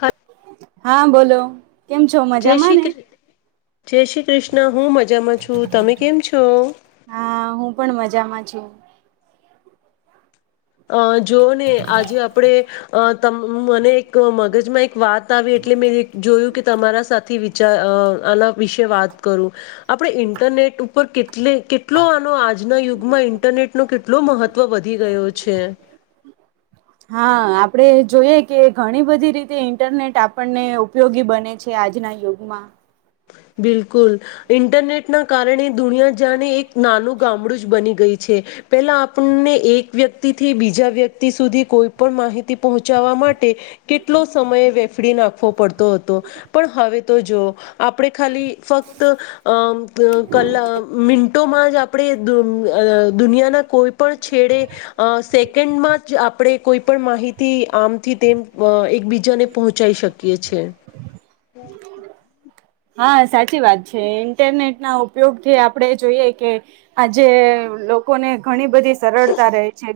હ હા બોલો કેમ છો જય મજામાં શ્રી ને ક જય શ્રી કૃષ્ણ હું મજામાં છું તમે કેમ છો જામ જુ અ જોઓને આજે આપણેે અ તમ મને એક મગજમાં એક વાત આવી એટલે મેં જોયું કે તમારા સાથે વિચાર આના વિશે વાત કરું આપણે ઇન્ટરનેટ ઉપ પર કેટ કેટલો આનો આજના યુગમાં ઇન્ટરનેટનો કેટલો મહત્વ વ વધી ગયો છે હા આપ આપણે જોઈએ કે ઘણી બધી રીતે ઇન્ટરનેટ આપણને ઉપયોગી બને છે આજના યુગમાં બિલકુલ ઇન્ટરનેટના કારણે દુનિયા જાણે એક નાનું ગામડું જ બની ગઈ છે પેલા આપણને એક વ્યક્તિથી બીજા વ્યક્તિ સુધી કોઈ પણ માહિતી પહોંચાવા માટે કેટલો સમય વેફડી નાખવો પડતો હતો પણ હવે તો જો આપણે ખાલી ફક્ત અ કલા મ ોમાં જ આપણે દુનિયાના કોઈ પણ છેડે સેકન્ડમાં જ આપણે કોઈ પણ માહિતી આમથી તેમ એકબીજાને પહોંચાઈ શકીએ છે હ હા સાચી વાત છે ઇન્ટરનેટ ના ઉપયોગથી આપડે જોઈએ કે આજે લોકોને ઘણી બધી સરળતા રહે છે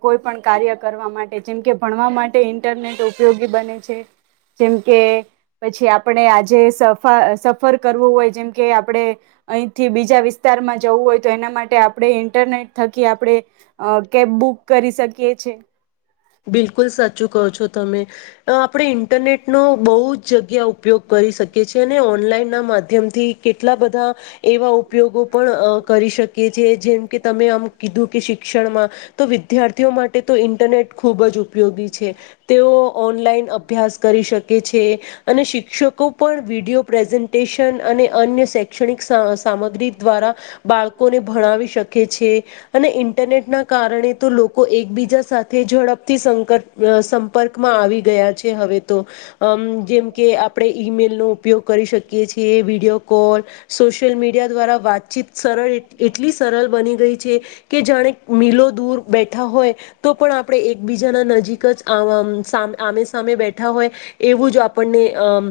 કોઈ પણ કાર્ય કરવા માટે જેમ કે ભણવા માટે ઇન્ટરનેટ ઉપયોગી બને છે જેમ કે પછી આપણે આજે સફર કરવું હોય જેમ કે આપણે અહીંથી બીજા વિસ્તારમાં જવું હોય તો એના માટે આપણે ઇન્ટરનેટ થકી આપણે કેબ બુક કરી શકીએ છે બિલકુલ સાચું કહો છો તમે આપણે ઇન્ટરનેટનો બહુ જ જગ્યા ઉપયોગ કરી શકીએ છીએ અને ઓનલાઈનના માધ્યમથી કેટલા બધા એવા ઉપયોગો પણ કરી શકીએ છી જેમ કે તમે આમ કીધું કે શિક્ષણમાં તો વિદ્યાર્થીઓ માટે તો ઇન્ટરનેટ ખૂબ જ ઉપ ઉપયોગી છે તેઓ ઓનલાઈન અભ્યાસ કરી શકે છે અને શિક્ષકો પણ વિડીિયો પ્રેઝન્ટેશન અને અન્ય શૈક્ષણિક સામગ્રી દ્વારા બાળકોને ભણાવી શકે છે અને ઇન્ટરનેટના કારણે તો લોકો એકબીજા સાથે તે ઝડપથી સંક સંપર્ક માં આવી ગયા છે હવે તો જેમકે આપણે ઈમેલનો ઉપયોગ કરી શકીએ છીએ વિડીિયો કોલ સોશિયલ મીડિયા દ્વારા વાતચીત સરળ એટલી સરળ બની ગઈ છે કે જાણે મિલો દૂર બેઠા હોય તો પણ આપ આપણે એકબીજાના નજીક જ આ આમે સામે બેઠા હોય એવું જ આપણને અમ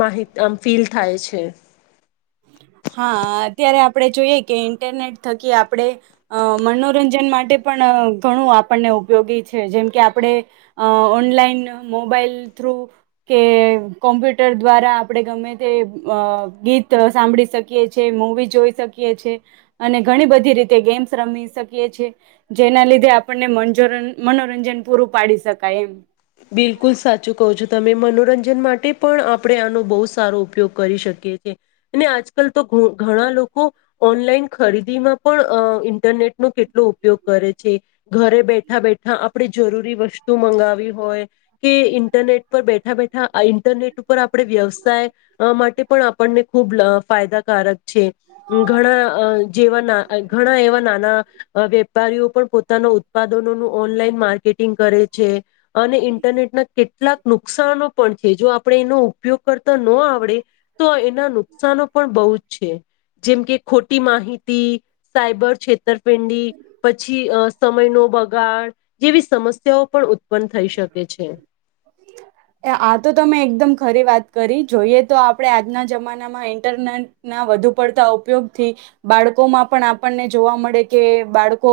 માહ ફીલ થાય છે હા અત્યારે આપણે જોઈએ કે ઇન્ટરનેટ થકી આપણે અ મનોરંજન માટે પણ ઘણું આપણને ઉપયોગી છે જેમ કે આપણે અ ઓનલાઈન મોબાઈલ થ્રુ કે કોમ્પ્યુટર દ્વારા આપણે ગમે તે ગીત સાંભળી શકીએ છ છેએ મૂવી જોઈ શકીએ છ છેએ અને ઘણી બધી રીતે ગેમ્સ રમી શકીએ છીએ જેના લીધે આપણને મજર મનોરંજન પૂરું પાડી શકે કાયમ બિલકુલ સાચું કહો છો તમે મનોરંજન માટે પણ આપણે આનો બહુ સારો ઉપયોગ કરી શકીએ છેએ અને આજકાલ તો ઘણા લોકો ઓનલાઈન ખરીદીમાં પણ અ ઇન્ટરનેટનો કેટલો ઉપયોગ કરે છે ઘરે બેઠા બેઠા આપણે જરૂરી વસ્તુ મંગાવી હોય કે ઇન્ટરનેટ પર બેઠા બેઠા ઇન્ટરનેટ ઉપર આપણે વ્યવસાય માટે પણ આપણને ખુબ ફાયદાકારક છે ઘણા જેવા ઘણા એવા નાના વેપારીઓ પણ પોતાના ઉત્પાદનોનું ઓનલાઈન માર્કેટિંગ કરે છે અને ઇન્ટરનેટના કેટલાક નુકસનો પણ છે જો આપ કણેેનું ઉપયોગ કરતા ન આવડે તો એના નુકસાનો પણ બહુ જ છે જેમ કે ખોટી માહિતી સાયબર ક્ષે ઉતરપિંડી પછી અ સમય ન બગાડ જેવી સમસ્યાઓ પણ ઉ આ તો તમે એકદમ ખરી વાત કરી જોઈએ તો આપણે આજના જમાનામાં ઇન્ટરનેટના વધુ પડતા ઉપયોગથી બાળકોમાં પણ આપણને જોવા મળે કે બાળકો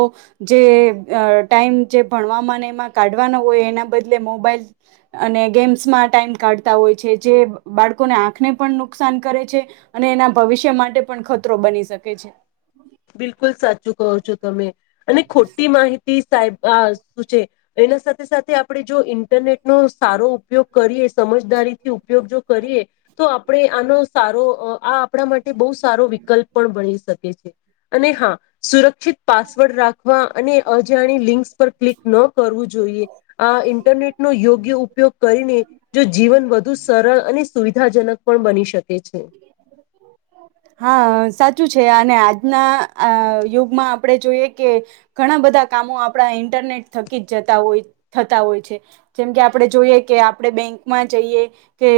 જે ટાઈમ જે ભણવામાં એમાં કાઢવાનો એના બદલે મોબાઈલ અને ગેમ્સમાં ટાઈમ કાઢતા હોય છે જે બાળકોને આંખને પણ નુકસાન કરે છે અને એના ભવિષ્ય માટે પણ ખતરો બની શકે છે બિલકુલ સાચું કહો છો તમે અને ખોટી માહિતી સાહેબ શું છે એના સાથે સાથે આપણે જો ઇન્ટરનેટનો સારો ઉપયોગ કરીએ સમજદારી થી ઉપયોગ જો કરીએ તો આપણે આનો સારો આ આપણા માટે બહુ સારો વિકલ્પ પણ મળ છે શકે છે અને હા સુરત િત પાસવર્ડ રાખવા અને અજાણી લિંક્સ પર ક્લિક ન કરવું જોઈએ આ ઇન્ટરનેટ નો યોગ્ય ઉપયોગ કરીને જો જીવન વધુ સરળ અને સુવિધાજનક પણ બની શકે છે હા સાચું છે અને આજના યુગમાં આપણે જોઈએ કે ઘણા બધા કામો આપણા ઈન્ટરનેટ થકી જ જતા હોય થતા હોય છે જેમકે આપણે જોઈએ કે આપણે બેંકમાં જઈએ કે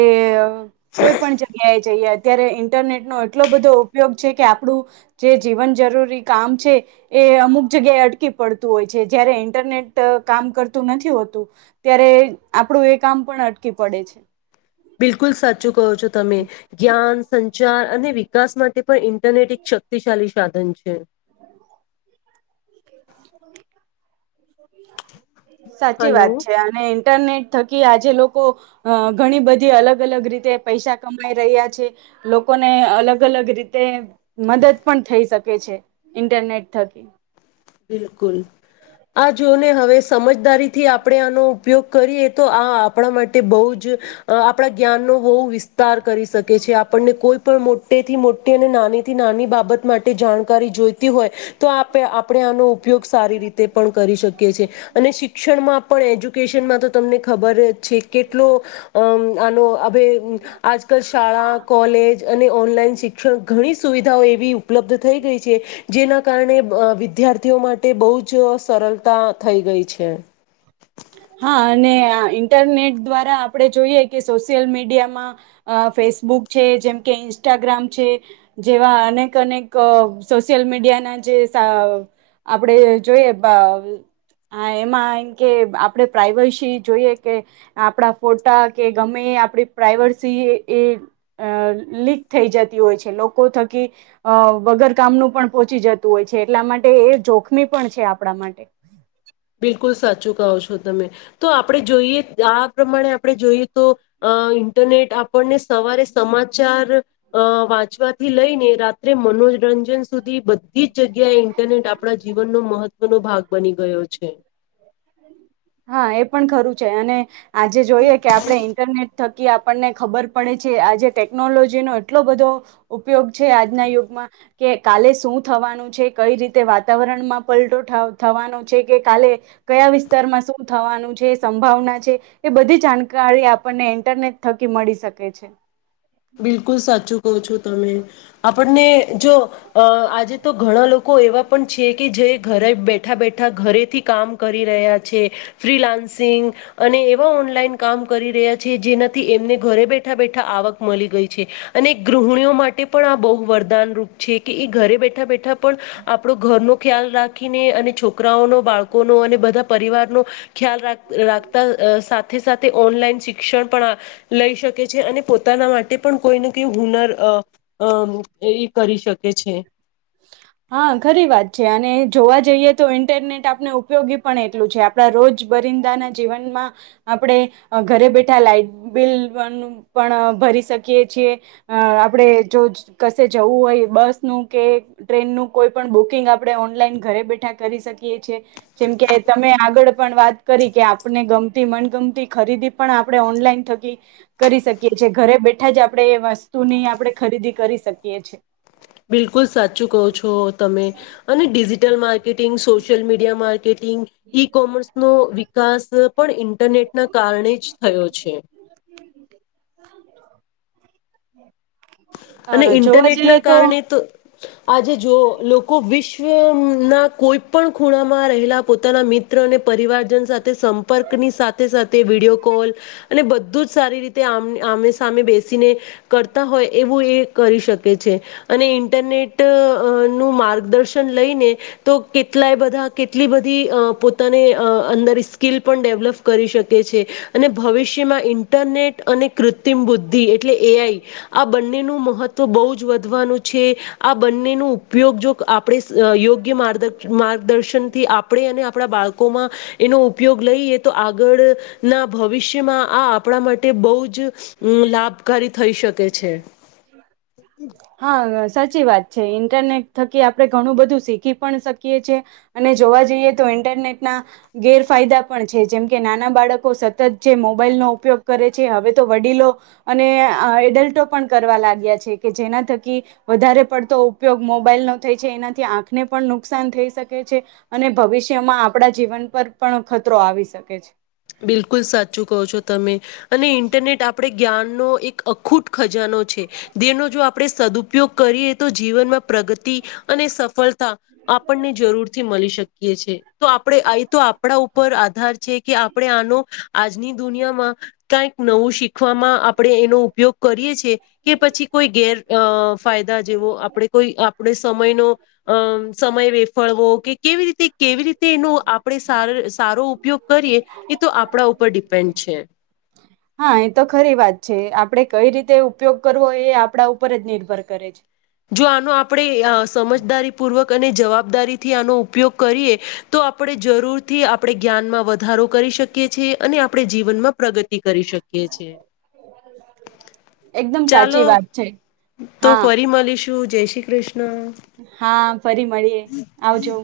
કોઈ પણ જગ્યાએ ત્યારે ઈન્ટરનેટ નો એટલો બધો ઉપયોગ છે કે આપણું જે જીવન જરૂરી કામ છે એ અમુક જગ્યાએ અટકી પડતું હોય છે જયારે ઇન્ટરનેટ કામ કરતું નથી હોતું ત્યારે આપણું એ કામ પણ અટકી પડે છે બિકુલ સચુ કો છો તમે જ્ઞાન સંચાર અને વિકાસ માટે પણ ઇન્ટરનેટ એક શક્તિશાળલી સાધન છે. [inaudible] સાચી હલો વાત છે અને ઇન્ટરનેટ થકી આજે લોકો અ ઘણી બધી અલગ અલગ રીતે પૈસા કમાઈ રહ્યા છે લોકોને અલગ અલગ રીતે. મદદ પણ થઈ શકે. છે ઇન્ટરનેટ થકી. બિલકુલ આ જોને હવે સમજદારીથી આપણે આનો ઉપયોગ કરીએ તો આ આપણા માટે બહુ જ આપણા જ્ઞાનનોો હોવ વિસ્તાર કરી શકે છે. આપણને કોઈ પણ મોટે થી મો. નાનીથી નાની બાબત માટે જાણકારી જોઈતી હોય તો આપ. આપણે આનો ઉપયોગ સારી રીતે પણ કરી શકીએ છીએ અને શિક્ષણમાં પણ એજુ. લોકેશનમાં તો તમને ખબર જ. કેટલો આનો આજકાલ શાળા કોલેજ અને ઓનલાઈન શિક્ષણ ઘણી સુવિધાઓ એવી ઉપલબ્ધ થઈ ગઈ છે જેના કારણે. વિદ્યાર્થીઓ માટે બહુ જ સરળતા થઈ ગઈ છે. હા અને ઇન્ટરનેટ દ્વારા આપણે જોઈએ કે સોશિયલ મીડિયામાં ફેસબુક છે જેમકે ઇન્સ્ટાગ્રામ છે જેવા અનેક અનેક સોશિયલ મીડિયાના જે આપણે જોઈએ એમાં એમ કે. આપણે પ્રઇવસી જોઈએ કે આપણા ફોટા કે ગમે આપડી પ્રઇવસી એ લીક થઈ જતી હોય છે લોકો થકી અ વગર કામનું પણ પહોંચી જતું હોય છે એટલા માટે એ જોખમી પણ છે આપણા માટે બિલકુલ સાચું કહો છો તમે તો આપણેે જોઈએ આ પ્રમાણે આપણે જોઈએ તો ઇન્ટરનેટ આપણને સવારે સમાચાર અ વાંચવાથી લઈને રાત્રે મનોરંજન સુધી બધી જગ્યાએ ઇન્ટરનેટ આપણા જીવનનો મહત્વનોો ભાગ બની ગયો છે. હા એ. એ પણ ખરું છે અને. આજે જોઈએ કે આપડણે ઇન્ટરનેટ થ. કે આપણને ખબર પડે છે આજે ટેકનોલોજીનોો એટલો બધો ઉપયોગ છે આજના યુગમાં કે કાલે શું. થવાનું છે કઈ રીતે વાતાવરણમાં પલટો થવાનો છે કે કાલે કયા વિસ્તારમાં શું થવાનું છે સંભાવના છે એ બધી જાણકારી આપણને ઇન્ટરનેટ થકી મળી શકે છે. બિલકુલ સાચું કહું છો. તમે આપણને જો. અ આજે તો ઘણા લોકો. એવા પણ છે કે જે બેઠા બેઠા ઘરેથી કામ કરી રહ્યા છે ફ્રીલાન્સિંગ અને એવા ઓનલાઈન. કામ કરી રહ્યા છે જેના. થી એમને ઘરે બેઠા બેઠા આવક. મળી ગઈ છે અને ગૃહિણીઓ માટે પણ આ બહુ વરદાનરૂૂપ છે કે એ ઘરે બેઠા બેઠા. પણ આપણો ઘરનો. ખ્યાલ રાખ. રાખીને અને છોકરાઓનો બાળકોનો અને બધા પરિવારનો. ખ્યાલ રાખ રાખતા સાથે સાથે ઓનલાઈન શિક્ષણ પણ લઈ શકે છે. જે અને પોતે. પોતાના માટે પણ કોઈને કઈ હુનર એ કરી શકે છે. હા ઘરી વાત છે અને જોવા જઈએ તો ઇન્ટરનેટ આપણે ઉપયોગી પણ એટલું છે આપણા રોજ બરિંદાના જીવનમાં આપણે ઘરે બેઠા લાાઈટ બિલ પણ ભરી શકીએ છીએ આપણેે જો કશે જવું હોય બસનું કે ટ્રેનનુંું કોઈ પણ બુકિંગ આપણે ઓનલાઈન ઘરે બેઠા કરી શકીએ છીએ જેમ કે તમે આગળ પણ વાત કરી કે આપને ગમતી મનગમતી ખરીદી પણ આપણે ઓનલાઈન થકી કરી શકીએ છેએ ઘરે બેઠા જ આપણે એ વસ્તુની આપણે ખરીદી કરી શકીએી બિલકુલ સાચું કહો છો તમે અને digital marketing social media marketing e commerce નું વિકાસ પણ ઇન્ટરનેટના કારણે જ થયો છે હ અને ઇન્ટરનેટ ના કારણે તો આજે જો લોકો વિશ્વ ના કોઈ પણ ખૂણામાં રહેલા પોતાના મિત્ર અને પરિવારજન સાથે સંપર્ક ની સાથે સાથે વિડીયો કોલ અને બધું જ સારી રીતે આમે સામે બેસીને કરતા હોય એ એ કરી શકે છે અને ઇન્ટરનેટ નું માર્ગદર્શન લઈને તો કેટલાય બધા કેટલી બધી પોતાને અંદર સ્કીિલ પણ ડેવલપ કરી શકે છે અને ભવિષ્યમાં ઇન્ટરનેટ અને કૃત્રિમ બુદ્ધિ એટલે એઆ આ બંનેનું મહત્ત્વ બહુ જ વધવાનું છે આ બંનેનો ઉપયોગ જો આપણે યોગ્ય મા માર્ગદર્શનથી આપણે અને આપણા બાળકોમાં એનો ઉપયોગ લઈએ તો આગળના ભવિષ્યમાં આ આપણા માટે બહુ જ લાભકારી થઈ શકે છે હા ગ સાચી વાત છે ઇન્ટરનેટ થકી આપણે ઘણું બધું શીખી પણ શકીએ છીએ અને જોવા જઈએ તો ઈન્ટરનેટના ગેરફાયદા પણ છે જેમ કે નાના બાળકો સતત જે મોબાઈલનોો ઉપયોગ કરે છે હવે તો વડીલો અને એડલ્ટ પણ કરવા લાગ્યા છે કે જેના થકી વધારે પડતો ઉપયોગ મોબાઈલ નો થઈ છે એનાથી આંખને પણ નુકસાન થઈ શકે છે અને ભવિષ્યમાં આપણા જીવન પર પણ ખતરો આવી શકે છે બિલકુલ સાચું કહો છો તમે અને ઇન્ટરનેટ આપણે જ્ઞાનનો એક અખૂટ ખજાનો છે દનો જો આપણે સદુપયોગ કરીએ તો જીવનમાં પ્રગતિ અને સફળતા આપણને જરૂર થી મળી શકે તો આપડણે આ તો આપણા ઉપર આધાર છે કે આનો આજની દુનિયામાં કક નવું શીખવામાં આપણે એનો ઉપયોગ કરીએ છેએ કે પછી કોઈ ગેર ફાયદા જેવો આપણે કોઈ આપણે સમયનો અમ સમય વેફળવો કે કેવી રીતે કેવી રીતે એનો આપણે સ સારો ઉપયોગ કરીએ એ તો આપણા ઉપર ડિપેન્ડ છે હા એ તો ખરી વાત છે આપડે કઈ રીતે ઉપયોગ કરવો એ આપણા ઉપર જ નિર્ભર કરે છે જો આનું આપણેે સમજદારીપૂર્વક અને જવાબદારીથી આનો ઉપયોગ કરીએ તો આપણે જરૂરથી આપણે જ્ઞાનમાં વધારો કરી શકીએ છીએ અને આપણે જીવનમાં પ્રગતિ કરી શકી એકદમ સાચી ચાલો વાત છે તો હા, ફરી મળી. શું જય શ્રી કૃષ્ણ. હા ફરી મળીએ આવજઉ.